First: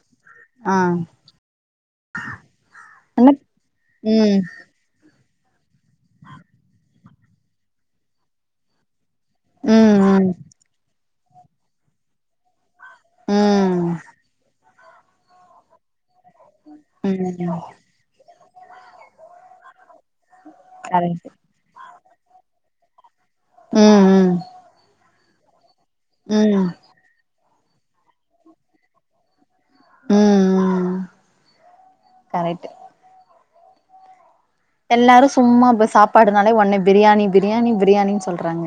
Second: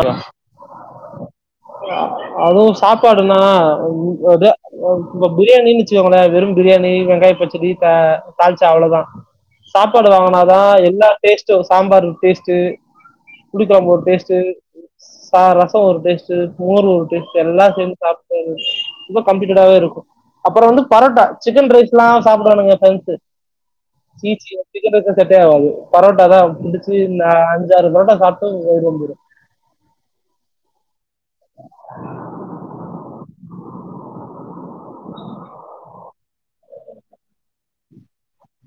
ஆ ஆ அதுவு என்ன சாப்பாடுனா [inaudible] ம் இப்ப பிரியாணினு வச்சுக்கோங்களே வெறு பிரியாணி வெங்காய பச்சடி த தாள்ச்சா அவ்ளதா சாப்பாடு ம் வாங்கனாதா எல்லா டேஸ்டோ சாம்பாரொரு டேஸ்டு உ சாரசோ ஒரு ப்ளேஸ் மோரு ஒரு ம் டேஸ்டு ம் எல்லா சேந்து சாப்டு ரொம்ப கம்ஃபுட்டடாவே இருக்கு அப்பறோ வந்து பரோட்டா கரெக்ட்டு சிக்கன் ரைஸ் லா சாப்பிடணுங்க சேத்து ம் சி ம் சி சிக்கன் ரைசு செட்டே ஆகாது பரோட்ட தான் ம் ம் முடிச்சுத்தா அஞ்சாருபுரோட்டா சாப்ட்டு [inaudible] வந்ரு உ உ கரெக்ட்டு எல்லாரு சும்மா இப்ப சாப்பாடுனாலே ஒன்னு பிரியாணி பிரியாணி பிரியாணின்னு சொல்றாங்க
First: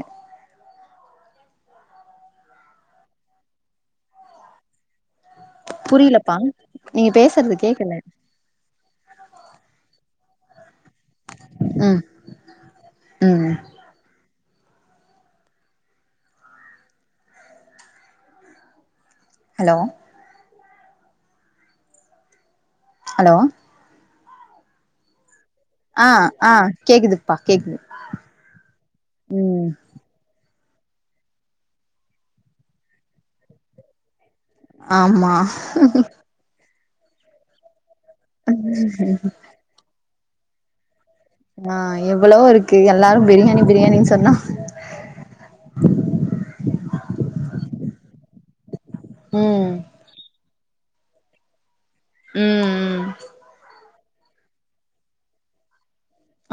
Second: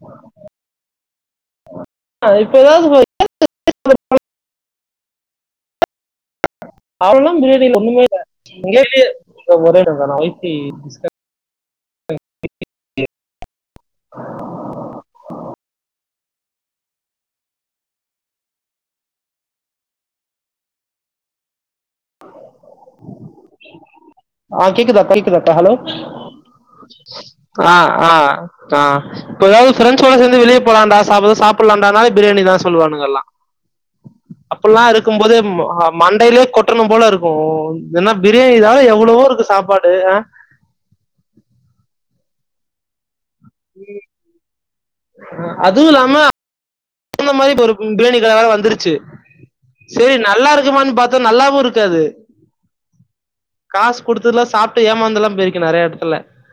ஆ இப்போதாவது [inaudible] புரியலப்பா அவளல்லா முன்னாடிலா ஒண்ணுமே இல்ல [inaudible] ஒரே எடமா [inaudible] அ உ ஹலோ ஹலோ ஆ கேக்குதா கேக்குதா ஹலோ ஆ ஆ கேக்குதுப்பா ஆ கேக்குது ஆ ஆ இப்ப ம் ஏதாவது பிரென்சோட சேந்து வெளிய போலான்டா சாப்ப எதா சாப்பிடலாண்டானாலே பிரியாணி தா சொல்லுவானுங்க எல்லா அப்பல்லா ஆமா இருக்கம்போது மண்டையிலே கொ ட்ரணும்போல இருக்கு என்னனா பிரியாணி எதா எவ்ளவோ இருக்கு சாப்பாடு ஆ எவ்வளோ இருக்கு எல்லாரு பிரியாணி பிரியாணின் சொன்னா அதுவு இல்லாம இந்த மாரி ஒரு [unintelligible] வேற வந்துருச்சி ம் சேரி நல்லா இரு ங்குமா பாத்தா நல்லாவு இரு க்காது ம் ம் காஸ் குடுத்ததுலா சாப்ட்டு ஏமாந்தலா போயிருக்கு நெறைய இடத்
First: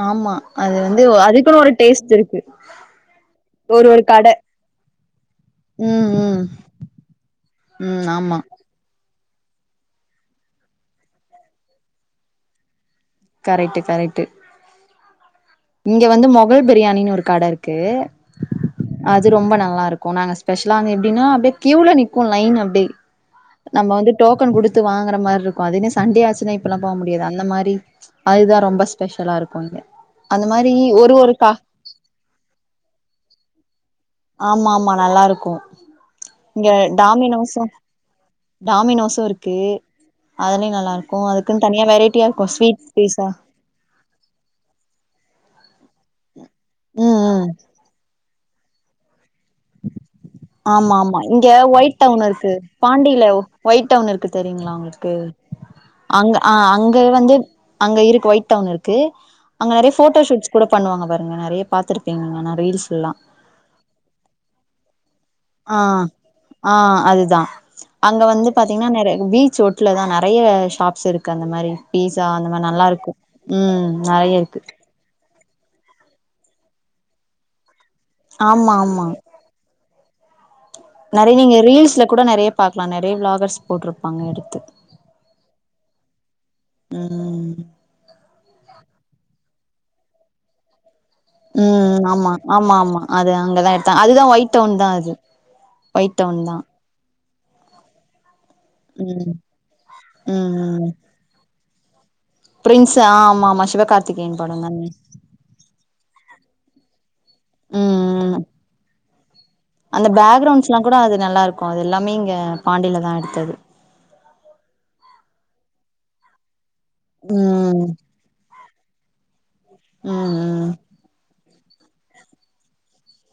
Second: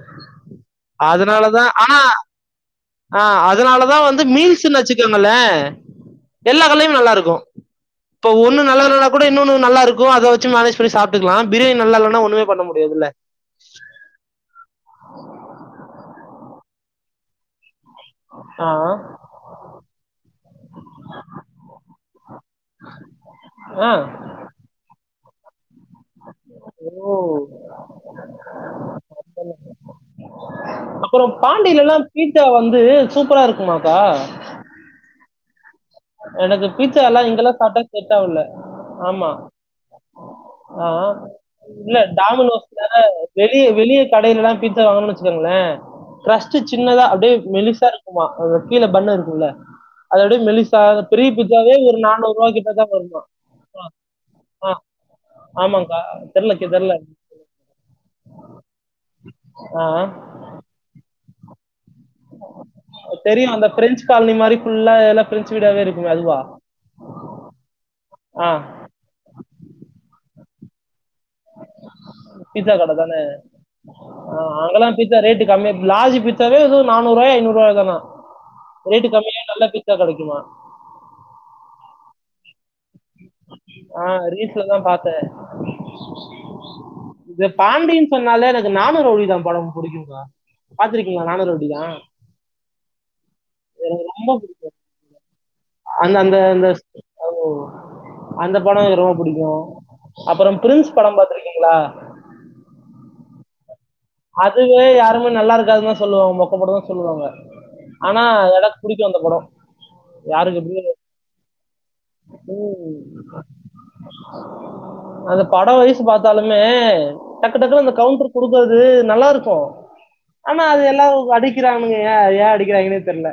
ஆமா அது வந்து அதுக்குன்னு ஒரு ஆனா டேஸ்ட் இருக்கு ஒரு ஒரு கட கியோமல்ல ம் ம் எல்லா கல்லையு நல்லா இருக்கு ம் இப்போ ஆமா ஒண்ணு நல்லல்லா கூட இன்னு நல்லா இருக்கு அதவச்சி மேனேஜ் பண்ணி சாப்ட்டுக்கலா பிரியாணி நல்லா இல்லன்னா ஒண்ணமே பண்ண முடியதுல்ல கரெக்ட் கரெக்ட் [inaudible] இங்க வந்து மொகல் பிரியாணின்னு ஒரு கட இருக் கே ஆ அது ரொம்ப நல்லா இருக்கு நாங்க ஸ்பொஷலா அங்க எப்பிடினா அப்டியே கிவ்ல லைன்னு அப்டே ஆ நம்ப வந்து டோக்கன் கொடுத்து வாங்கற மாரி இருக்கு அதனே சண்டே ஆச் த்னா இப்பல்லா போக முடியாது அந்த மாரி அதுதா ரொம்ப ஸ்பெஷலா இருக் போங்க அப்புறோ பாண்டியிலலா பீட்சா வந்து சூப்பரா இருக்குமாக்க ஆமா ஆமா நல்லா இருக்கு எனக்கு இங்க பீட்சா எல்லா இங்கெல்லா டாமினோஸு சாப்ட்டா செட் ஆவுல டாமினோஸு ஆமா இருக்கு அதுலயு ஆ நல்லா இருக்கு அதுக்குன்னு தனியா இல்ல வெரைட்டியா இருக்கு ஸ்வீட் டாமினோஸ்ல பீஸா வெளிய வெளிய கடையிலலா பீட்சா வாங்கணுனு வச்சிக்கோங்கள ரஸ்ட் சின்னதா ம் அப்டியே ம் மெலிசா இருக்குமா அ கீல பண்னு இருக்குல்ல அத அப் மெ ஆமா ஆமா இங்க ஒயிட் டவுன் இருக்கு கிட்ட தான் வருமா பாண்டியில ஒயிட் டவுன் இருக்கு ஆ தெரியுங்களா உங்களுக்கு ஆமாங்கா அங்க ஆ தெரியல தெரியல அங்க வந்து அங்க இருக்கு ஒயிட் டவுன் இருக்கு அங்க ஆ நெறிய போட்டோ ஷூட்ஸ் கூட பண்ணுவாங்க பாருங்க நெறய பாத்துர் தெரியு அந்த பிரெஞ் காலனி மாரி ஃபுல்லா பிரெஞ்சு ஆ வீடாவே இருக்குமே அதுவா ஆ அதுதா அங்க ஆ வந்து பாத்தீங்கன்னா நெறய பீச் ஓட்ல தா நெறய ஷாப்ஸ் இரு க்கு அந்த மாரி பீஸா அந்த மாரி பீட்சா நல்லா கடை இருக்கு தானே ம் நெறய இருக்கு கமிம்ய லார்ஜ் பீட்ஸாவே நாநூறு ஐநூறுவாதான ஆமா ரேட்டு கம்மிய நல்லா தி இத்தா கேடைக்குமா நெறய் நீங்க ரீல்ஸ்ல கூட நெறைய பாக்கலா நெறய விளாகர் ஆ ரீல்ஸ்லதா பாத்தே த ம் பாண்டினு சொன்னாலே எனக்கு நானு ரௌடிதா படம் குடியுங்க பாத்ருக்கே உம் ஆமா-ஆமா-ஆமா அது அங்கதா எடுத்த அதுதா ஒயிட் டவுன் தா அது ஒயிட் டவுன் தா அந்த-அந்த-அந்த ஆ [unintelligible] அந்த பட எனக்கு ரொம்ப ம் புடிக்கு ம் அப்ற ம் பிரின்ஸ் படம் பாத்ருக்கே லா பிரின்ஸ் ஆ ஆமா-ஆமா சிவகார்த்தி அதுவே யாருமே நல்லா இருக்காது தா சொல்லுவாங்கோ அந்த படம் தா சொல்லுவாங்க ம் ஆனா ம் எனக்கு புடிக்கு அந்த படம் அந்த பேக்ரவுண்ஸ்லா கூட அது நல்லா இருக்கு அது எல்லாமே இங்க பாண்டியில உம் தா எடுத்தது அது பட வயசு பாதாலுமே டக்கு-டக்குனு ம் அந்த கவுண்ரு குடுக்க து நல்லா இருக்கு ம் ஆனா ம் அது எல்லா அ அடிக்குறானுங்க ஏ ஏ அடிக்குறாங்னே தெர்ல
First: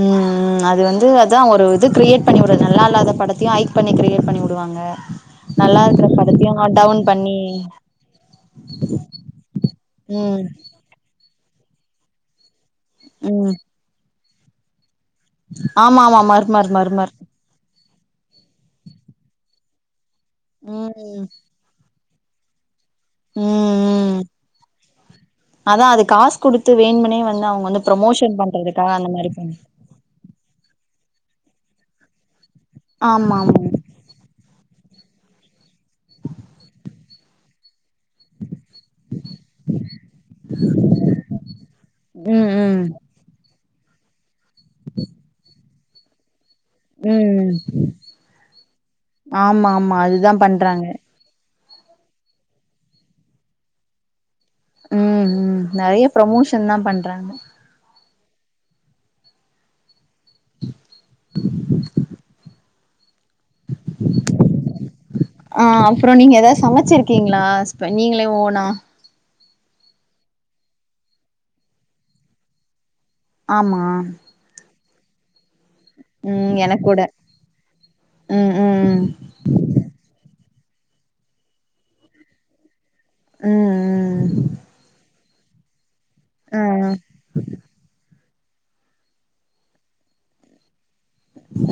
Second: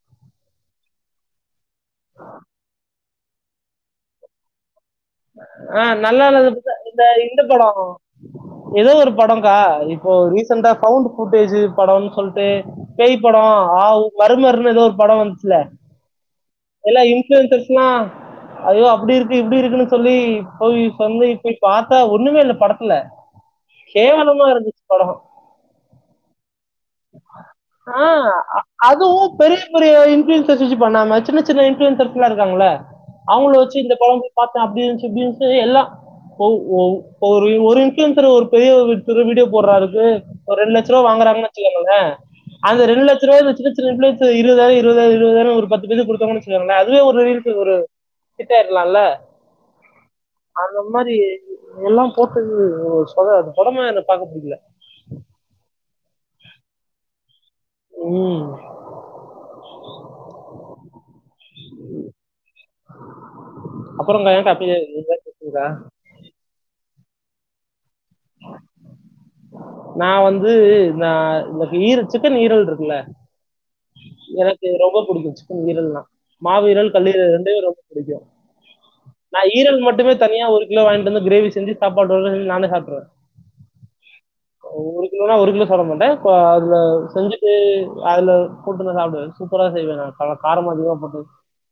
உம் உம் அது வந்து அதா ஒரு இது கிரியேட் பண்ணி விறது நல்லா இல்லாத படத்தயு ஹைக் பண்ணி கிரியேட் பண்ணி விடுவாங்க ஆ இருக்கிற நல்லா இல்லாத படத்தையு டவுன் இந்த பண்ணி இந்த பட ஏதோ ஒரு படகா இப்போ ம் ரீசெண்டா வௌண்ட் கூட்டேஜு படனு சொல்ட்டு பேய் பட ம் ஆ மர்மர்னு ஏதோ பட வந்துச்ல ஆமா ஆமா மர்மர் எல்லா மர்மர் இன்ஃபுலுயன்சர்ஸ்னா ஐயோ அப்டி இருக்கு இப்டி இருக்கு சொல்லுடி போ் ம் சொந்து இப்படி பார்த்த [unintelligible] அக்கா ஒண்ணுமே இல்ல படத்த ம் ம் கேவலமா இருந்துச்சு பட த்து வேண்முனே வந்து அவுங்க வந்து ப்ரோமோஷன் பண்றதுக்காக அந்த மாரி அதுவும் பண்ண பெரிய பெரிய இன்ஃப்ளூயன்சர்ஸ் வச்சு பண்ணாம சின்ன சின்ன இன் இருகாங்ள ஆமா அவுங்ள ஆமா வச்சு இந்த பட பாத்து அப்டி இருந்சு இப்டி இருந்சு எல்லா ஒரு இன்ஃபுலுயன்சர் ஒரு பெரிய வீடியோ போடுறாருக்கு ரெண்டு லெட்சம் ரூபா வாங்ற ம் அந்த ம் ரெண்டு லட்ச ரூபாய் வச்சு [unintelligible] இருவதாயிர இருவதாயிர இருவதாயிர ஒரு பத்து [unintelligible] குடுத்தவன அதுவே ஒரு ம் [unintelligible] ஒரு ஃபிட்டாயிர்கலால்ல ஆமா ஆமா அதுதா அந்த பண்றாங்க மாரி இவல்லா போட்டது [unintelligible] எனக் பாக்க புடிக்கல எல்லாம் பண்றாங்க ம் அப்புறம்க்கா ஏன்க்கா அப்படியே ஆ அப்றொ நீங்க எதா சமச்சுருக் கீங்ளா ஸ்ப நீங்களே ஓனா நா வந்து நா இந்த ஈர சிக்கன் ஈரல் இருக்குல்ல ஆமா புடிகச்சு ஈரல்னா ம் எனக் மாவீரல் கூட கல்லீரல் ரெண்டுமெ ரொம்ப பிடிக்கு ம் ம் நா ஈரல் மட்டுமே தனியா ஒரு கிலோ வாங்கிட்டு வந்து கிரேவி செஞ்சு சாப்பாடு போட சொல்லி நானெ சாப்ட்ருவ ம் ம் ஒ ஒரு கிலோனா ஒரு கிலோ சாப்டமாட்டே கா அதுல ம் செஞ்சுட்டு அதுல போட்டு நா சாப்டுவே சூப்பரா செய்வே நா ஆனா காரமு அதிகமா பு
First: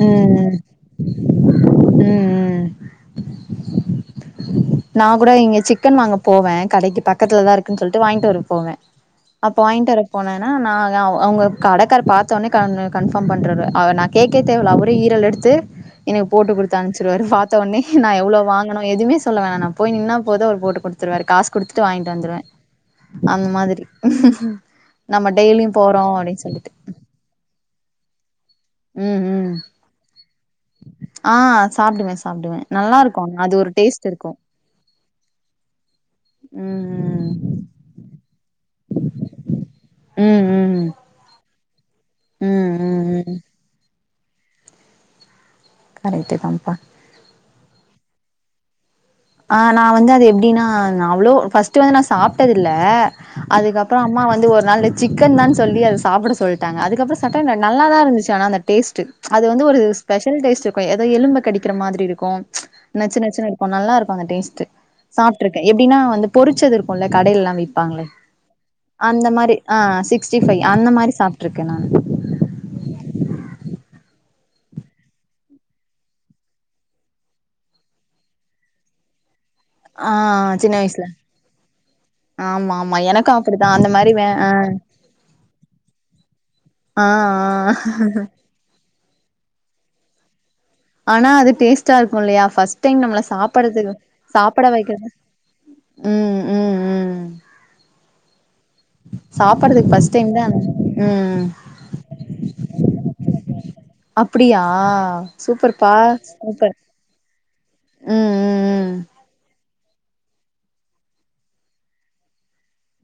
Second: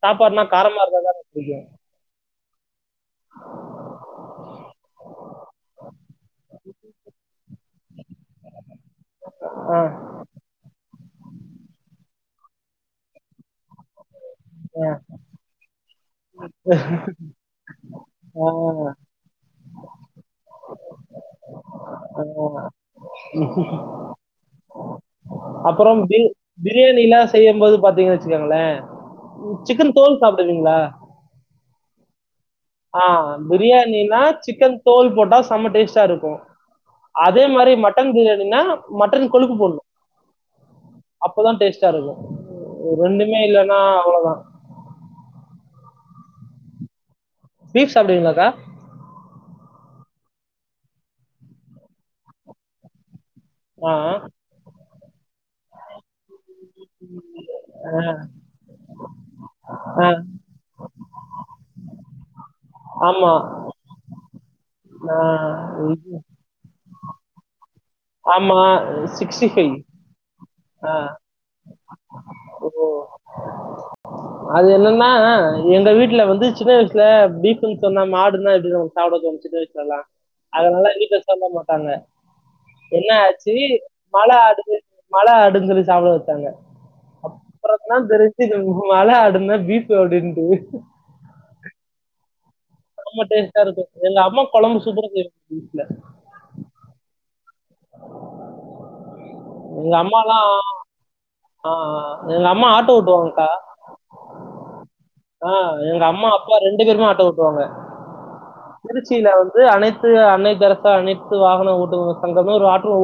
ம் ம் பிடிக்கும் ம் ம் நா கூட இங்க சிக்கன் வாங்க போவே கடைக்கு பக்கத்துலதா இருக் குன் சொல்ட்டு வாயின்ட்டு வர போவே அப்ப ஆ, வாயின்ட்டுவர போனெனா நா அவுங்க கடைக்கார் பாத்தோன்னே கன் கன்ஃபார்ம் பண்றாரு அவ ந கேக்கே தேவல ஆ, அவரே ஈரல் எடுத்து எனக்கு போட்டு குடுத்து அனுப்ச்சிருவாரு பாத்தோனே நா எவ்ளோ ஆ, வாங்கனு எதுவ்மே சொல்ல போய் நின்னா போது அவர் போட்டு குடுத்துருவாரு காசு குடுத்துட்டு வாங்கிட்டு வந்துருவே ஆ. அந்மாதிரி நம்ம டெய்லியு அப்புறம் போறோ பி- அப்டி சொல்லிட்டு பிரியாணிலாம் செய்யும்போது பாத்தீங்கன்னு வச்சுக்கோங்களேன் ம் ம் சிக்கன் தோல் சாப்பிடுவீங்களா ஆ சாப்டுவே சாப்டுவே ஆ நல்லாருக்கு அது ஒரு டேஸ்ட் பிரியாணின்னா இருக்கு சிக்கன் தோல் போட்டா செம டேஸ்டா இருக்கு ம் அதே மாரி மட்டன் பிரியாணினா மட்டன் கொழுப்பு போட்ணு ம் ம் ம் அப்பதா டேஸ்ட் டா இருக்கு ம் ம் ம் ஒன்னுமே இல்லன்னா அவ்ளொ தா கரெட்டுதாம்பா பீஃப் சாப்டுவீங்ளாக்கா? ஆ நா வந்து அது எப்டின்னா அவ்ளோ ஃபர்ஸ்ட்டு வந்து நா சாப்டதில்ல ஆ, அதுக்கப்றொ அம்மா வந்து ஒரு நாளு சிக்கன் தான் சொல்லி அத சாப்புட சொல் டாங்க அதுக்கப்றொ சாப்டா ஆ. நல்லாதா ஆ, இருந்துச்சு ஆனா அந்த டேஸ்ட்டு அது வந்து ஒ ஒரு ஆ. ஸ்பெஷல் டேஸ்ட் இருக்கும் எலும்ப கடிக்கிற மாதிரி இருக்கும் நச்சு ஆமா. நச்சின இருக்கும் நல்லா இருக்கும் அந்தடேஸ்டு ஆ சாப்பிட்டு இருக்கேன் எப்படின்னா இது வந்து பொறிச்சது உள்ள கடைடெல்லாம் விட்டு விப்பாங்க ஆமா. அந்த மாதிரி ஹ் சிக்ஸ் ஃபை அந்த மாதிரி சாப்பிட்ருக்கேன் நான் ஓ அது என்னன்னா எங்க வீட்டுல வந்து சின்ன வயசுல பீப்ன்னு சொன்னா மாடுன்னா எப்படி நம்ம சாப்பிட ஆ சின்ன அதனாலாம் வயசுல வீட்டு சொல்ல மாட்டாங்க ஆமா ஆமா என்ன எனக்கு ஆச்சு அப்டித்தா அந்த மாரி வே மழை ஆடு ஆ மழை ஆடு சாப்பிட வச்சாங்க ஆ ஆ அப்புறமா தெரிஞ்ச்சு மலை ஆடுன பீப் அப்படினுட்டு ஆனா அது டேஸ்டா இருக்கும் இல்லையா பர்ஸ்ட் ரொம்ப நம்மளை டேஸ்டா இருக்கும் சாப்பிடுறதுக்கு எங்க அம்மா சாப்பிட குழம்பு வைக்க சூப்பரா செய்வாங்க பீஃப்ல உம் உம் உம் சாப்படுறது ஃபர்ஸ்ட் டைம் தான் உம் ஆஹ் ஆஹ் எங்க அம்மா ஆட்டோ ஓட்டுவாங்க க்கா அப்படியா சூப்பர் பா எங்க அம்மா அப்பா சூப்பர் ரெண்டு பேருமே ஆட்டோ ஓட்டுவாங்க உம் உம் உம் திருச்சியில வந்து அனைத்து அன்னை தெரசா அனைத்து வாகனம் ஓட்டு சங்கமே ஒருஓ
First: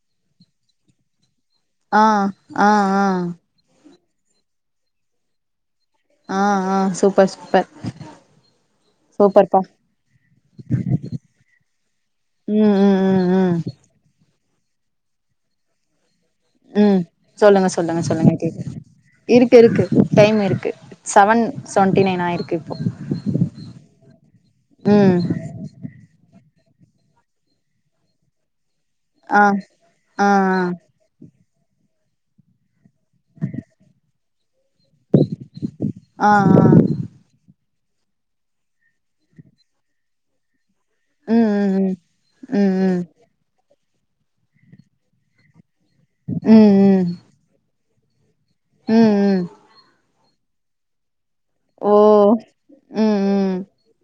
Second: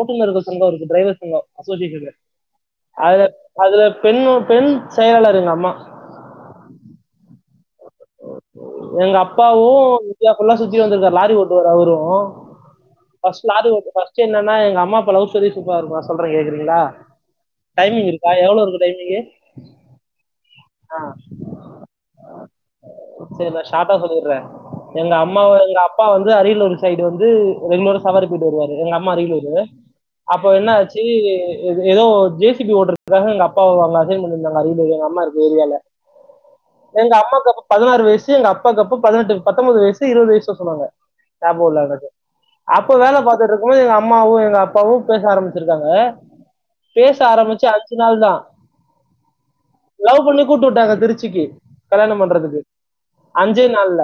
ஓட்டுநர்கள் சங்கம் இருக்கு டிரைவர் சங்கம் சொல்லிஇருக்கங்க ஆஹ் ஆஹ் பெண் பெண் செயலாளர்ரு எங்க அம்மா ஆஹ் ஆஹ் சூப்பர் சூப்பர் எங்க சூப்பர்ப்பா அப்பாவும் இந்தியா புல்லா சுத்தி வந்திருக்காரு லாரி ஓட்டுவார் அவரும் ம் ம் ம் ஃபர்ஸ்ட் ம் லாரி ஓட்டு என்ன எங்க அம்மா அப்பா லவ் ஸ்டோரி சூப்பரா இருக்கும் சொல்றேன் கேக்குறீங்களா உம் சொல்லுங்க சொல்லுங்க டைமிங் இருக்கா சொல்லுங்க எவ்வளோ கேக்குது இருக்கு டைமிங்கு இருக்கு இருக்கு டைம் இருக்கு ஆ செவன் செவன்டி நைன் ஆயி இருக்கு செரி நான் ஷாட்டா சொல்லிடுறேன் எங்க ம் அம்மாவ எங்க அப்பா வந்து அரியலூர் சைடு வந்து ரெகுலரா சவாரிப் போயிட்டு வருவார் எங்க அம்மா ஆ அரியலூரு ஆ அப்ப ஆ என்ன ஆச்சு ஏதோ ஜே சிபி ஓட்டுதிற்க்காக எங்க அப்பா வர அரியலூர்ல எங்க அம்மா இருக்க ஏரியால ஆ ஆ எங்க அம்மாக்கு பதினாறு வயசு எங்க அப்பாக்கு அப்ப பதினட்டு பத்தன்பது வயசு இருபது வயசோ சொன்னாங்க ம் ம் அப்ப ம் வேலை பாத்துட்டு இருக்கும் போது எங்க அம்மாவும் எங்க அப்பாவும் பேச ஆரம்பிச்சு இருக்காங்க ம் பேச ஆரம்பிச்சு அனுப் அதனால தான் உம் உம் லவ் பண்ணி கூட்டிட்டுவன்ட்டாங்க திருச்சிக்கு கல்யாணம் பண்றதுக்கு ம் ம் அஞ்சே நாள்ல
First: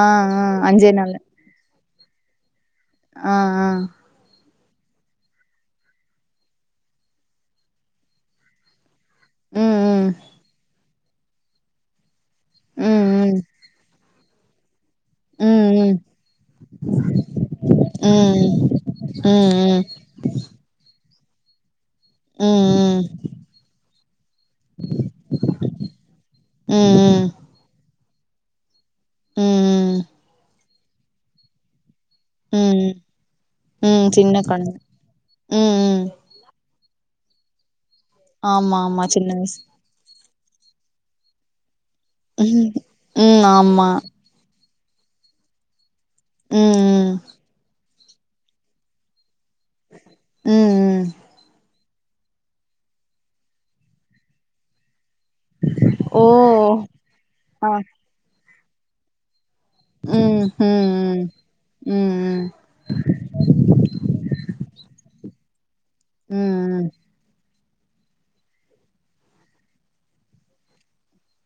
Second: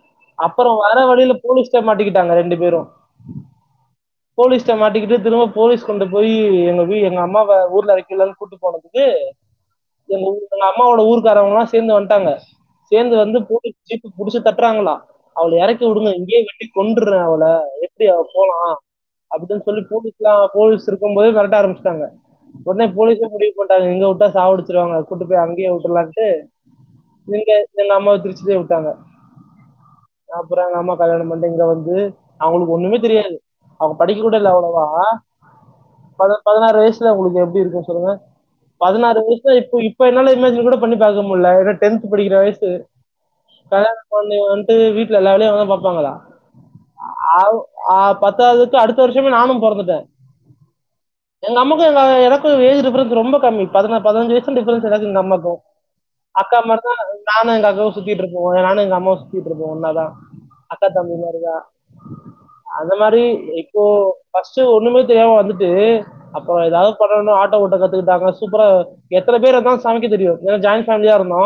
ஆ ஆ அப்புறம் அஞ்சே வர வழியில போலீஸ் மாட்டிக்கிட்டாங்க ரெண்டு பேரும் ஆஹ் ஆஹ் போலீஸ்ட மாட்டிக்கிட்டு திரும்ப போலீஸ் கொண்டு போய் எங்க எங்க அம்மாவ ஊர்ல வைக்கலாம்னு கூட்டு போனது ம் ம் எங்க ஊரு அம்மாவோட ஊரு ஊருக்காரவங்கல்லாம் சேர்ந்து வந்துட்டாங்க ம் சேர்ந்து வந்து ம் போட்டு முடிச்சு தட்டுறாங்களா அவளை இறக்கி ம் விடு இங்கேயே வெட்டி கொண்டுறேன் அவள ம் எப்படி அவ ம் போலாம் அப்படின்னு சொல்லி ம் போலீஸ் எல்லாம் போலீஸ் போம் போது நல்ல இரு டாங்க ம் உடனே ம் போலீசே முடிவு பன்னிட்டாங்க இங்க வுட்டா சாவடிச்சிருவாங்க கூட்டிட்டு போய் அங்கேயே விட்டலான்ட்டு ம் நீங்க அம்மாவ திருச்சிக்கே விட்டாங்க ம் அப்ப ங்க அம்மா கல்யாணம் பண்ட்டு இங்க வந்துட்டு அவங்களுக்கு ம் ஒண்ணுமே தெரியாது அவங்க ம் படிக்க சின்ன கூட இல்ல கொழந்த அவ்வளவா ம் ம் ப பதினாறு வயசு உங்களுக்கு எப்படி இருக்கு சொல்லுங்க ஆமா ஆமா பதினாறு சின்ன வயசுல வயசு இப்ப இப்ப என்னால மேரேஜ் கூட பண்ணிப் பாக்க முடியல இ டன்த் படிக்கிது உம் ஆமா வீட்ல எல்லா வேலையும் வந்து பார்பாங்களா ம் ஆ ஆஹ் பத்தாவதுக்கு அடுத்த வருஷமே நானும் பொறந்துட்டே ம் ம் ம் நமக்கு எ எனக்கு ஏஜ் டிபரன்ஸ் ரொம்ப கம்மி பதின பதின்சு வயசு டிப்ரன்ஸ் எனக்கு நமக்கும் ஓ அக்கா மாரி தான் நானும் ஆ எங்கஅக்காவும் சுத்திட்டு இருப்போம் போக நானு எகமா த்திட்ருபோ ஒன்னாதா ம் ம் அக்கா தம்பி ம் மாரிதா ம் ம் அந்த மாரி இப்போ பஸ்ட் ஒண்ணுமே தேவ வந்துட்டு ம் அப்ப ம் ஏதாவது பண்ணு ஆ ட்ட ஓட்ட கத்துக்கிட்டாங்க சூப்பரா எத்தன பேர் இருந்த சமைக்க தெரியு ஜாயிண்ட் ஃபேமிலியா இருந்தோ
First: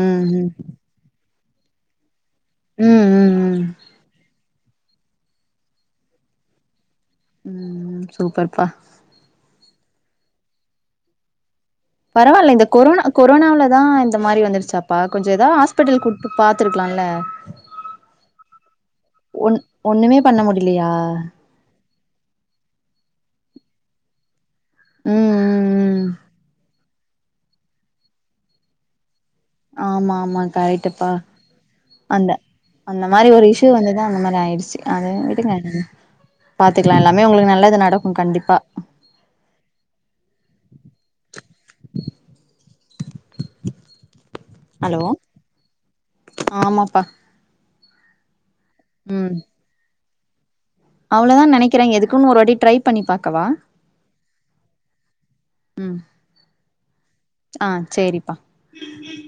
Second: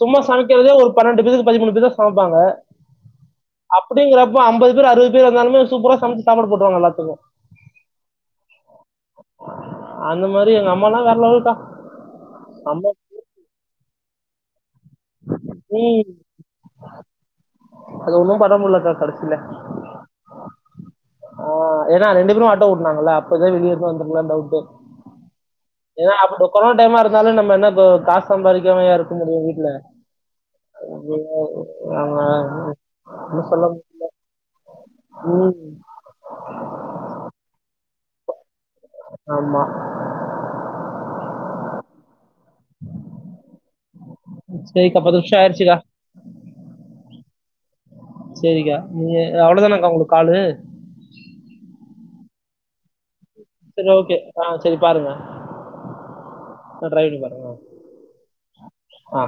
சும்மா சமைக்கிறதே ஒரு பன்னெண்டு பேதுக்கு பதிமூனுபேதா சாம்ப் ம்பாங்க ம் ம் ம் அப்பிடிங்கிறப் வா அம்பது பேர் அறுது பேர் வந்தாலுமே சூப்பரா சமைச்ச சாப்பாடு போடுறவாங்க எல்லாத்துக்கு ம் ம் சூப்பர்ப்பா அந்த மாரி எங்க அம்மாலா வேற லெவலக்கா பரவாயில்ல இந்த கொரோனா கொரோனாவுலதா இந் த்த மாரி வருச்சாப் ப்பா கொஞ்ச ஏதா ஹாஸ்பிட்டல ம், கூப்பு பாத்துருக்கலால்ல அது ஒன்றும் பண்ண முடியலக்கா கடைசியில ஒன் ஒண்ணுமே பண்ண முடிலையா கொஞ்ச நேரோ வெளி இருந்து வந்துக்கலா டவுட்டு ம் ம் ம் ஏனா அப்பு கொரோனா டைமா இருக் இருந்தாலு நம்ம என்ன இப்போ காசு சம்பாரிக்காமயா இருக் ஆமா ஆமா காரக்ட்டப்பா அவங்க அந்த அந்த மாரி என்ன ஒரு சொல்ல இஷ்யூ வந்துதா அந்த மாரி ஆயிடிச்சு அது ம், விட்டுங்க பாத்துக்கலா எல்லாமே உங்களுக்கு நல்லது நடக் க்கு கண்டிப்பா ஆமா உ [unintelligible] சேரிக்கா ஹலோ பத்து நிமிஷ ஆயிடுச்சிகா ஆமாப்பா சேரிக்கா நீ ம் அவ்ளோதாக்கா உங்களுக் காலு அவ்ளோதா நெனைக்கிறே எதுக் க்குன் ஒரு வாட்டி ட்ரை பண்ணி பா சேரி ஓகே ஆ சேரி பாருங்க ம் நா டிரைவிங்ல ஆ சேரிப்பா [unintelligible] ஆ